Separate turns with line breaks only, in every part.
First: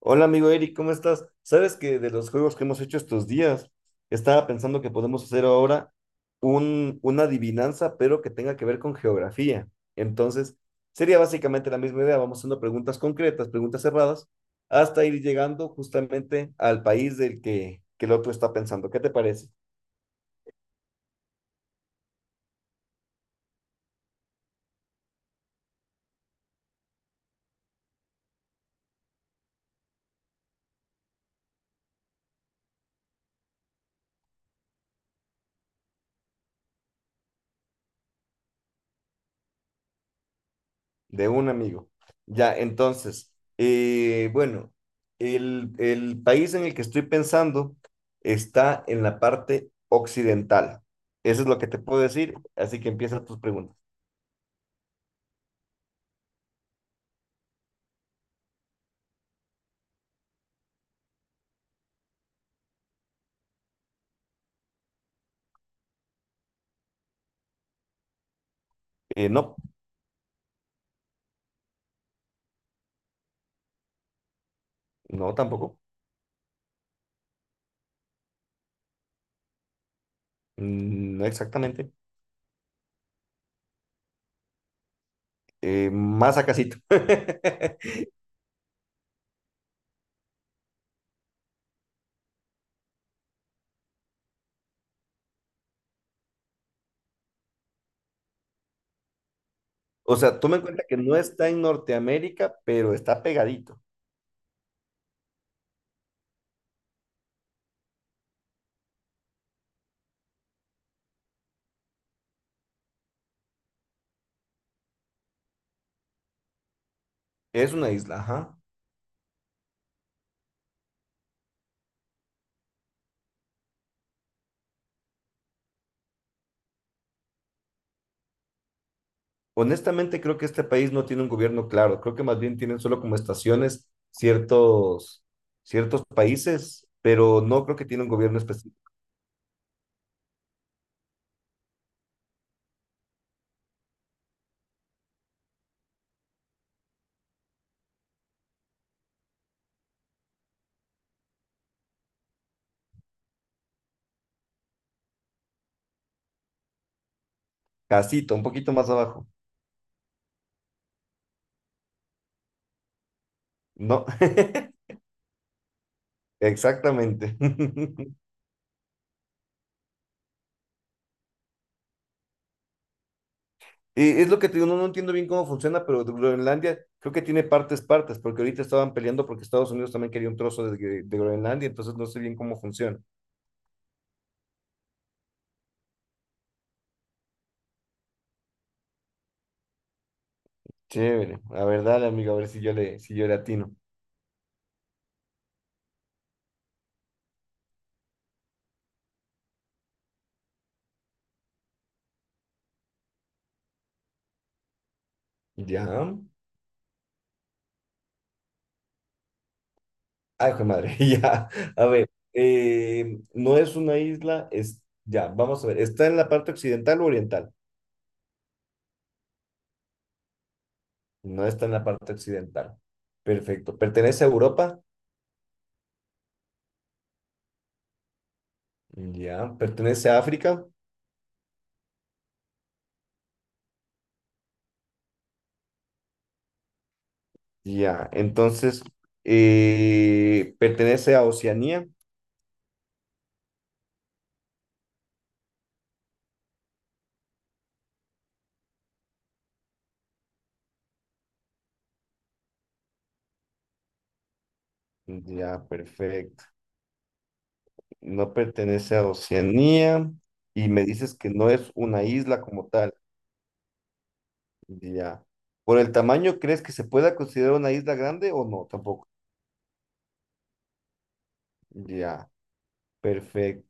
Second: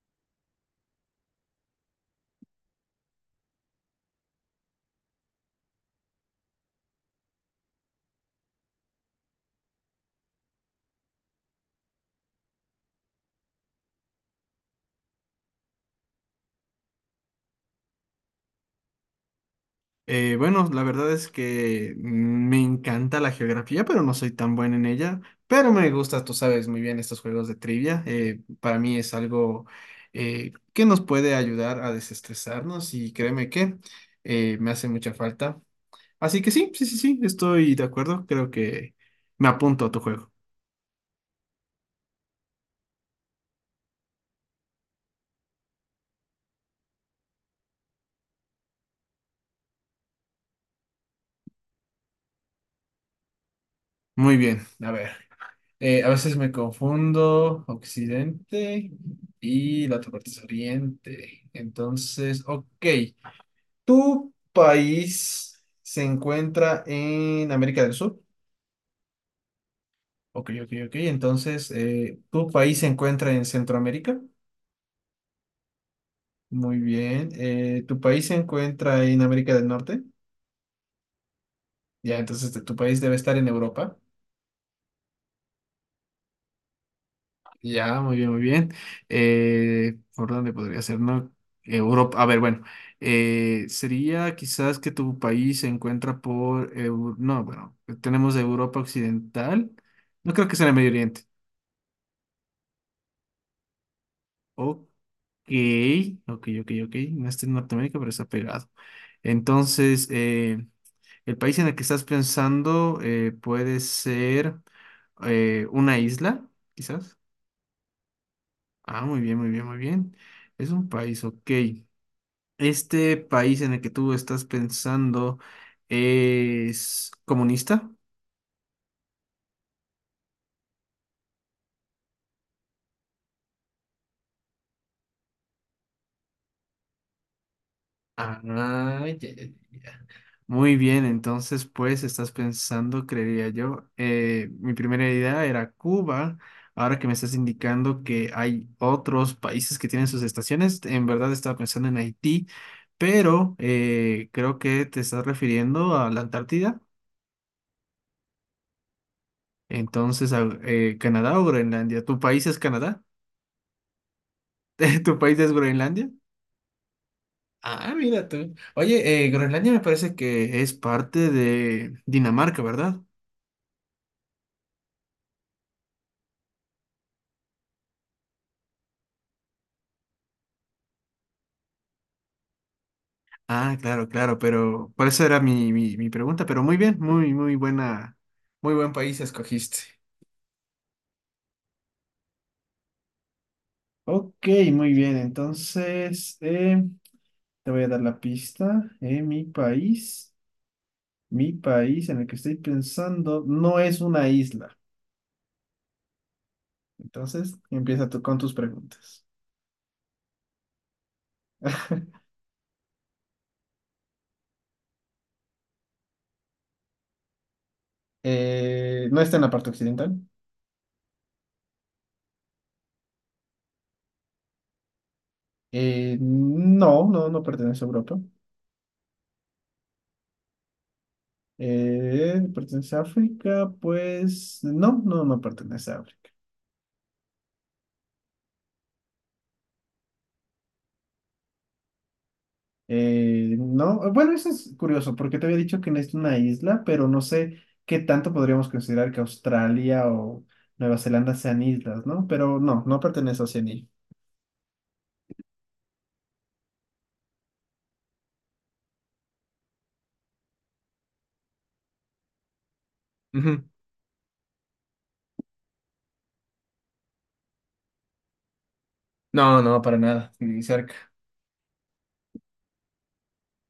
Hola amigo Eric, ¿cómo estás? Sabes que de los juegos que hemos hecho estos días, estaba pensando que podemos hacer ahora una adivinanza, pero que tenga que ver con geografía. Entonces, sería básicamente la misma idea. Vamos haciendo preguntas concretas, preguntas cerradas, hasta ir llegando justamente al país que el otro está pensando. ¿Qué te parece?
Bueno, la verdad es que me encanta la geografía, pero no soy tan buen en ella. Pero me gusta, tú sabes muy bien, estos juegos de trivia. Para mí es algo que nos puede ayudar a desestresarnos, y créeme que me hace mucha falta. Así que sí, sí, sí, sí, estoy de acuerdo. Creo que me apunto a tu juego.
De un amigo. Ya, entonces, bueno, el país en el que estoy pensando está en la parte occidental. Eso es lo que te puedo decir, así que empieza tus preguntas.
Muy bien, a ver. A veces me confundo Occidente y la otra parte es Oriente. Entonces, ok. ¿Tu país se encuentra en América del Sur?
No,
Ok, ok, ok. Entonces, ¿tu país se encuentra en Centroamérica?
no tampoco.
Muy bien. ¿Tu país se encuentra en América del Norte?
Mm, no exactamente.
Ya, entonces tu país debe estar en Europa.
Más a casito.
Ya, muy bien, muy bien. ¿Por dónde podría ser, no? Europa, a ver, bueno, sería quizás que tu país se encuentra por, no, bueno, tenemos Europa Occidental,
O
no
sea,
creo que
toma en
sea en el
cuenta
Medio
que no
Oriente.
está en Norteamérica, pero está pegadito.
Ok, ok, ok, ok. Ok. No está en Norteamérica, pero está pegado. Entonces, el país en el que estás pensando puede ser una isla, quizás.
Es una isla, ajá.
Ah, muy bien, muy bien, muy bien. Es un país, ok. ¿Este país en el que tú estás pensando es comunista?
Honestamente, creo que este país no tiene un gobierno claro. Creo que más bien tienen solo como estaciones ciertos países, pero no creo que tiene un gobierno
Ah,
específico.
ya. Muy bien, entonces pues estás pensando, creería yo. Mi primera idea era Cuba. Ahora que me estás indicando que hay otros países que tienen sus estaciones, en verdad estaba pensando en Haití, pero creo que te estás refiriendo a la Antártida.
Casito, un poquito más abajo.
Entonces, a, Canadá o Groenlandia. ¿Tu país es Canadá?
No,
¿Tu país es Groenlandia?
exactamente.
Ah, mira tú. Oye, Groenlandia me parece que es parte de Dinamarca, ¿verdad?
Y es lo que te digo, no, no entiendo bien cómo funciona, pero Groenlandia creo que tiene partes, porque ahorita estaban peleando porque Estados Unidos también quería un trozo de, de Groenlandia, entonces no sé bien cómo funciona.
Ah, claro, claro, pero por eso era mi pregunta, pero muy bien, muy, muy buena, muy buen país escogiste.
Chévere. A ver, dale, amigo, a ver si yo le atino.
Ok, muy bien, entonces te voy a dar la pista. Mi país, mi país en el que estoy pensando no es una isla.
Ya.
Entonces empieza tú con tus preguntas.
Ay, hijo de madre, ya. A ver, no es una isla, es, ya, vamos a ver, ¿está en la parte occidental o oriental?
No está en la parte occidental.
No está en la parte occidental. Perfecto. ¿Pertenece a Europa?
No, no pertenece a Europa.
Ya. ¿Pertenece a África?
¿Pertenece a África? Pues no, no pertenece a África.
Ya. Entonces, ¿pertenece a Oceanía?
No, bueno, eso es curioso, porque te había dicho que no es una isla, pero no sé qué tanto podríamos considerar que Australia o Nueva Zelanda sean islas, ¿no? Pero no, no pertenece a Oceanía.
Ya, perfecto. No pertenece a Oceanía y me dices que no es una isla como tal.
Ujú.
Ya. ¿Por el tamaño crees que se pueda considerar una isla grande o no? Tampoco.
No, no, para nada, ni cerca.
Ya. Perfecto.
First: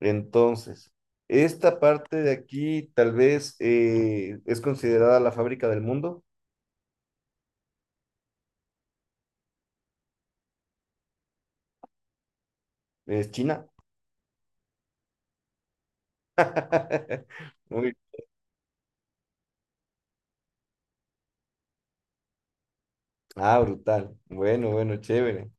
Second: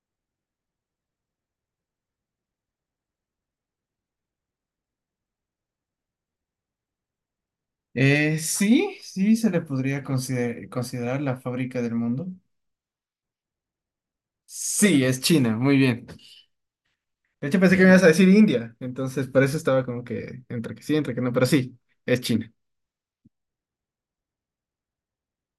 Entonces, esta parte de aquí tal vez es considerada la fábrica del mundo,
Sí, sí se le podría considerar la fábrica del mundo.
es China.
Sí, es China, muy bien. De hecho, pensé que me
Muy-
ibas a decir India, entonces por eso estaba como que entre que sí, entre que no, pero sí, es China.
ah, brutal. Bueno, bueno, chévere.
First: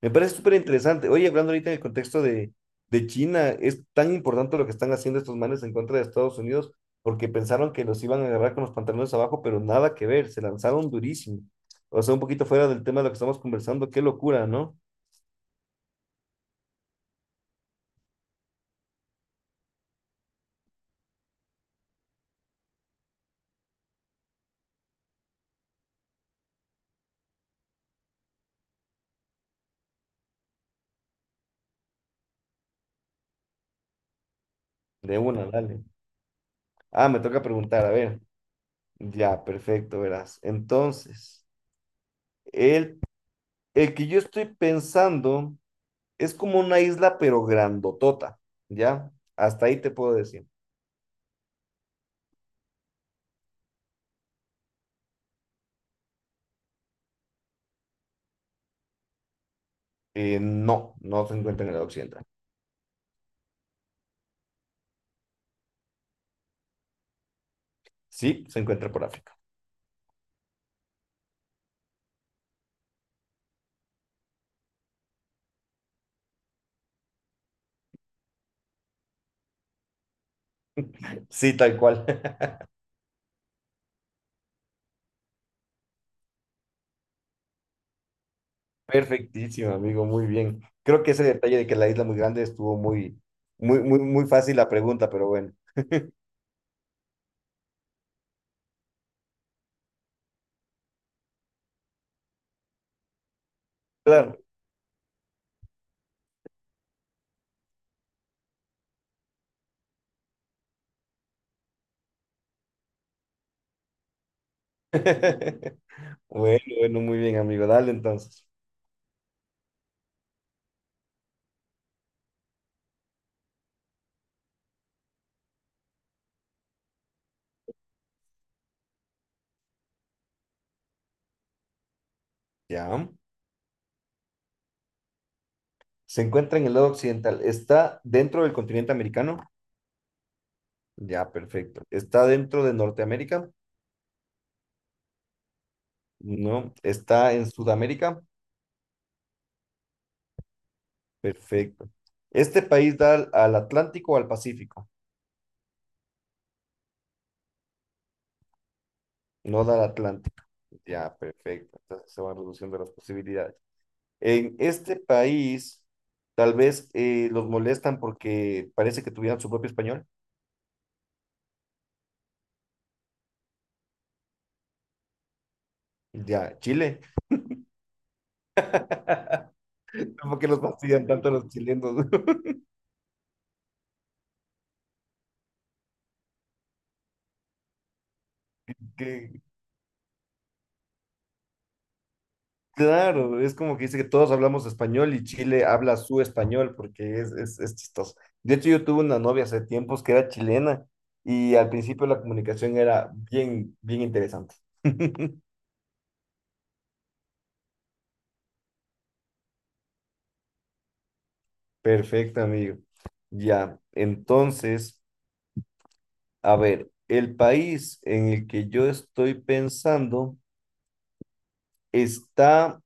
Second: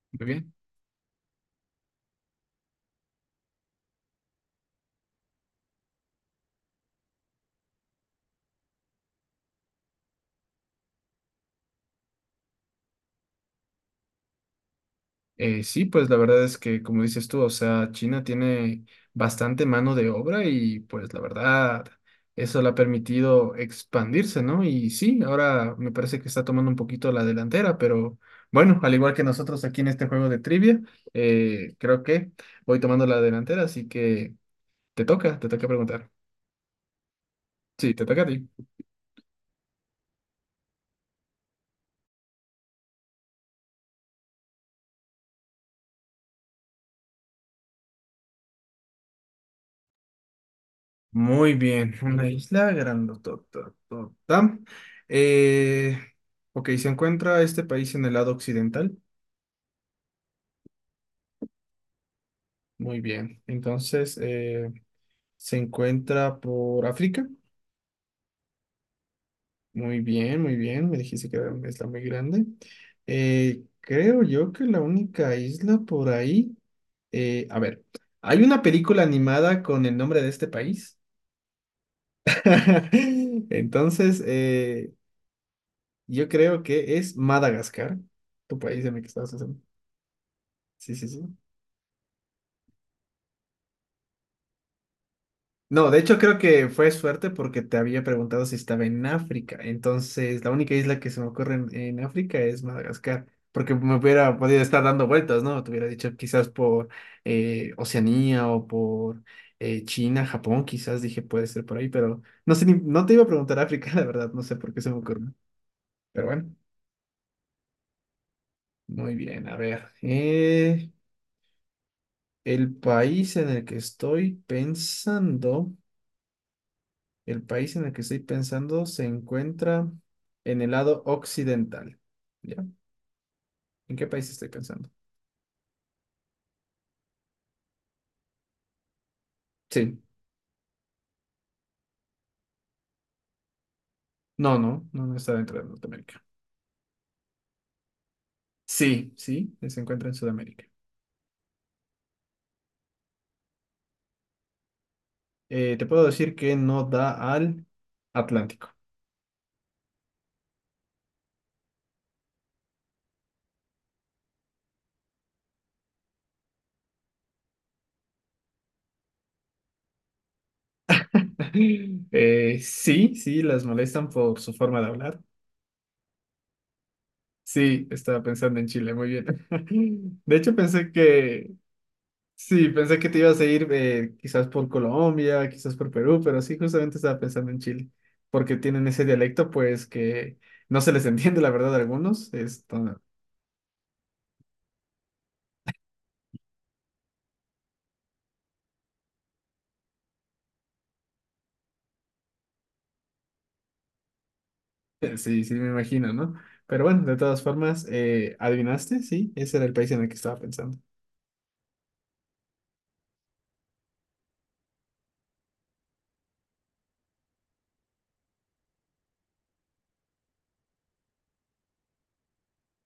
Me
Muy
parece
bien.
súper interesante. Oye, hablando ahorita en el contexto de China, es tan importante lo que están haciendo estos manes en contra de Estados Unidos, porque pensaron que los iban a agarrar con los pantalones abajo, pero nada que ver, se lanzaron durísimo. O sea, un poquito fuera del tema de lo que estamos conversando, qué locura, ¿no?
Sí, pues la verdad es que, como dices tú, o sea, China tiene bastante mano de obra y pues la verdad, eso le ha permitido expandirse, ¿no? Y sí, ahora me parece que está tomando un poquito la delantera, pero bueno, al igual que nosotros aquí en este juego de trivia, creo que voy tomando la delantera, así que
De una,
te toca
dale.
preguntar.
Ah, me toca preguntar, a
Sí, te
ver.
toca a ti.
Ya, perfecto, verás. Entonces, el, el que yo estoy pensando es como una isla, pero grandotota, ¿ya? Hasta ahí te puedo decir.
Muy bien, una isla grandotototota. Eh, ok, se encuentra este país en el lado occidental.
No, no se encuentra en el occidental.
Muy bien. Entonces, se encuentra por África.
Sí, se encuentra por África.
Muy bien, muy bien. Me dijiste que era una isla muy grande. Creo yo que la única isla por ahí. A ver, hay una película animada con el nombre de este país.
Sí, tal cual.
Entonces, yo creo que es Madagascar, tu país de mi que estabas haciendo.
Perfectísimo, amigo, muy bien.
Sí,
Creo
sí,
que ese
sí.
detalle de que la isla muy grande estuvo muy, muy, muy fácil la pregunta, pero bueno.
No, de hecho creo que fue suerte porque te había preguntado si estaba en África. Entonces, la única isla que se me ocurre en África es Madagascar, porque me hubiera
Claro.
podido estar dando vueltas, ¿no? Te hubiera dicho quizás por Oceanía o por China, Japón, quizás dije puede ser por ahí, pero no sé, no te iba a preguntar África, la verdad, no sé por qué se me ocurrió. Pero bueno,
Bueno, bueno, muy bien, amigo. Dale entonces.
muy bien, a ver. El país en el que estoy pensando... El país en el que estoy pensando se encuentra en el lado occidental. ¿Ya?
Ya.
¿En qué país estoy pensando?
Se encuentra en el lado occidental. ¿Está dentro del continente americano?
Sí.
Ya, perfecto. ¿Está dentro de Norteamérica?
No, no, no, no está dentro de Norteamérica.
No. ¿Está en Sudamérica?
Sí, sí, se encuentra en Sudamérica.
Perfecto. ¿Este país da al Atlántico o al Pacífico?
Te puedo decir que no da al Atlántico.
No da al Atlántico. Ya, perfecto. Entonces se van reduciendo las posibilidades. En este país, tal vez los molestan porque parece que tuvieran su propio español.
Sí, sí, las molestan por su forma de hablar.
Ya, Chile.
Sí, estaba pensando en Chile, muy bien. De
¿Por qué
hecho,
los
pensé
fastidian tanto a los
que
chilenos?
sí, pensé que te ibas a ir quizás por Colombia, quizás por Perú, pero sí, justamente estaba pensando en Chile, porque tienen ese
Qué,
dialecto, pues que no se les entiende, la verdad, a algunos. Esto,
claro, es como que dice que todos hablamos español y Chile habla su español porque es chistoso. De hecho, yo tuve una novia hace tiempos que era chilena y al principio la comunicación era bien interesante.
sí, sí, me imagino, ¿no? Pero bueno, de todas formas, adivinaste, sí, ese era el país en el que estaba pensando.
Perfecto, amigo. Ya, entonces, a ver, el país en el que yo estoy pensando está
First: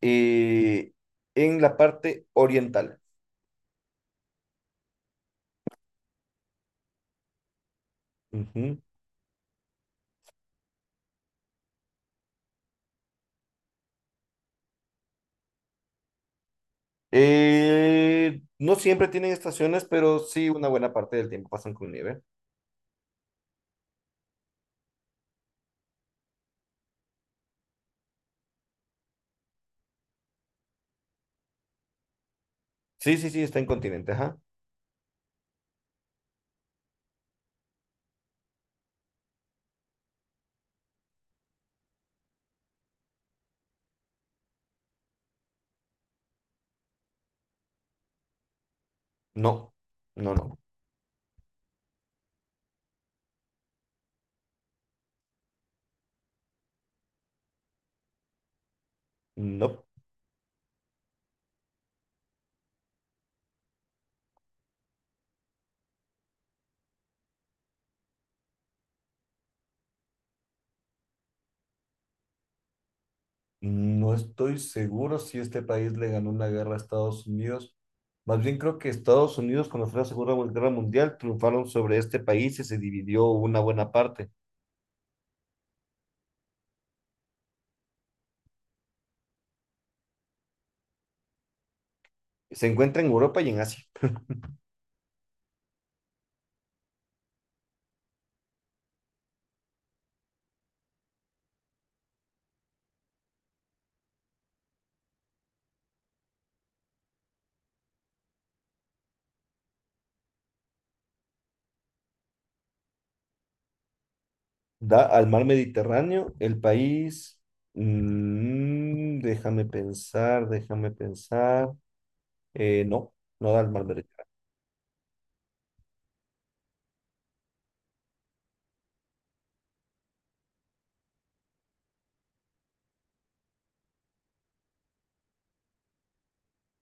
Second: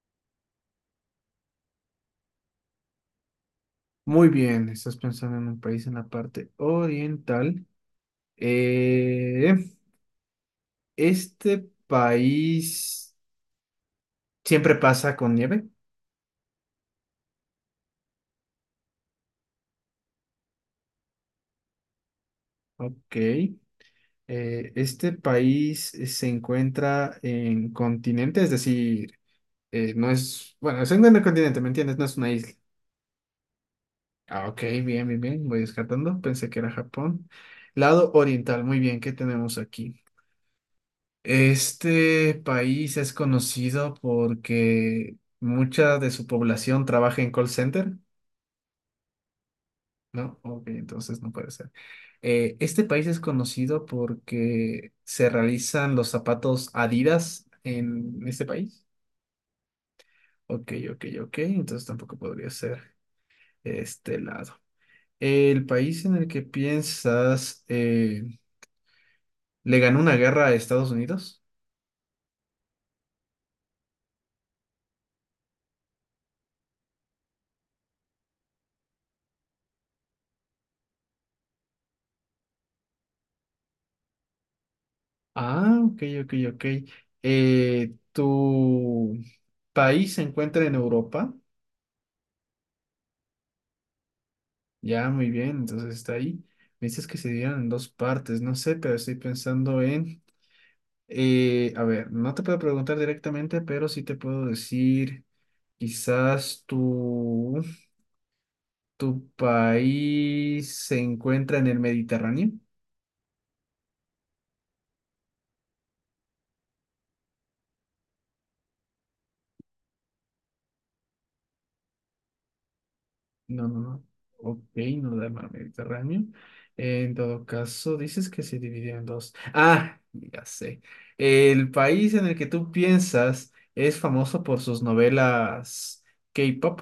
eh, en la parte oriental.
Muy bien, estás pensando en un país en la parte oriental.
Ujú.
Eh, este país siempre pasa con nieve,
No siempre tienen estaciones, pero sí una buena parte del tiempo pasan con nieve.
ok. Este país se encuentra en continente, es decir, no es, bueno, se encuentra en el continente, ¿me entiendes? No es una isla.
Sí, está en continente, ajá.
Ah, ok, bien, bien, bien, voy descartando, pensé que era Japón. Lado oriental, muy bien, ¿qué tenemos aquí? Este país es conocido porque mucha de su población trabaja en call center.
No, no,
No,
no,
ok, entonces no puede ser. Este país es conocido porque se realizan los zapatos Adidas en este país.
no.
Ok, ok, ok, entonces tampoco podría ser este lado. ¿El país en el que piensas le ganó una guerra a Estados Unidos?
No estoy seguro si este país le ganó una guerra a Estados Unidos. Más bien creo que Estados Unidos, cuando fue la Segunda Guerra Mundial, triunfaron sobre este país y se dividió una buena parte.
Ah, ok, ok, ok. ¿Tu país se encuentra en Europa?
Se encuentra en Europa y en Asia.
Ya, muy bien, entonces está ahí. Me dices que se dieron en dos partes, no sé, pero estoy pensando en, a ver, no te puedo preguntar directamente, pero sí te puedo decir, quizás tu, tu país se encuentra en el Mediterráneo.
Da al mar Mediterráneo, el país... mm, déjame pensar. No, no da
No,
el
no,
mal
no.
merechar.
Ok, no da el mar Mediterráneo. En todo caso, dices que se dividió en dos. Ah, ya sé. El país en el que tú piensas es famoso por sus novelas K-pop.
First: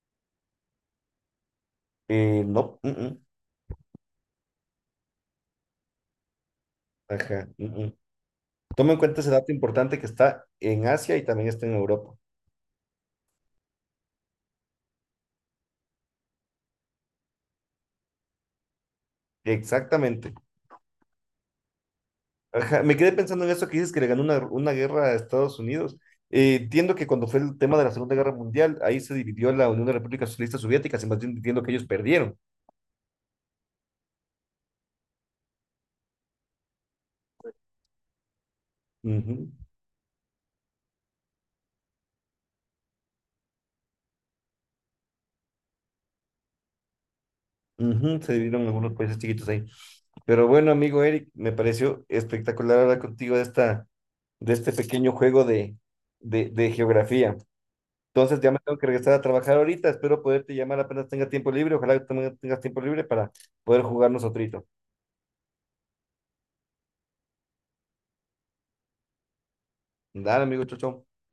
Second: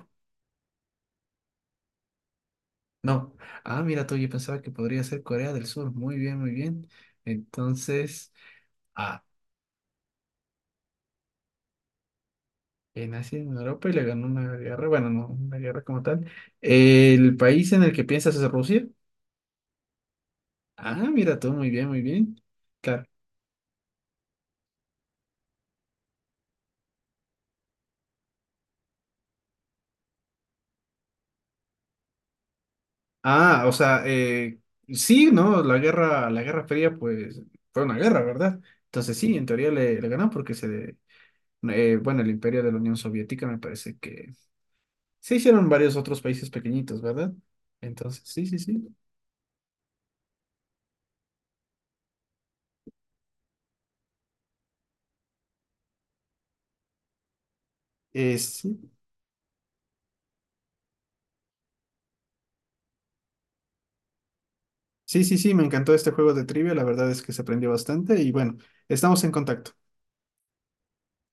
No,
No. Ah, mira tú, yo pensaba que podría ser Corea del Sur. Muy bien, muy bien.
ajá,
Entonces,
Toma en cuenta
ah,
ese dato importante que está en Asia y también está en Europa.
nací en Europa y le ganó una guerra. Bueno, no una guerra como tal. ¿El país en el que piensas es Rusia?
Exactamente.
Ah, mira tú, muy bien, muy bien.
Ajá, me
Claro.
quedé pensando en eso que dices que le ganó una guerra a Estados Unidos. Entiendo que cuando fue el tema de la Segunda Guerra Mundial, ahí se dividió la Unión de Repúblicas Socialistas Soviéticas y más bien entiendo que ellos perdieron.
Ah, o sea, sí, ¿no? La Guerra Fría, pues, fue una guerra, ¿verdad? Entonces sí, en
Ujú,
teoría le, le ganó porque bueno, el imperio de la Unión Soviética me parece que se hicieron varios otros países pequeñitos, ¿verdad?
ujú,
Entonces,
se
sí, sí,
dividieron en
sí.
algunos países chiquitos ahí. Pero bueno, amigo Eric, me pareció espectacular hablar contigo de esta, de este pequeño juego de, de geografía. Entonces ya me tengo
Sí,
que regresar a trabajar ahorita. Espero poderte llamar apenas tenga tiempo libre. Ojalá que también tengas tiempo libre para poder jugarnos otro.
sí, sí, sí, me encantó este juego de trivia, la verdad es que se aprendió bastante y bueno, estamos en contacto.
Dale, amigo, chau, chau.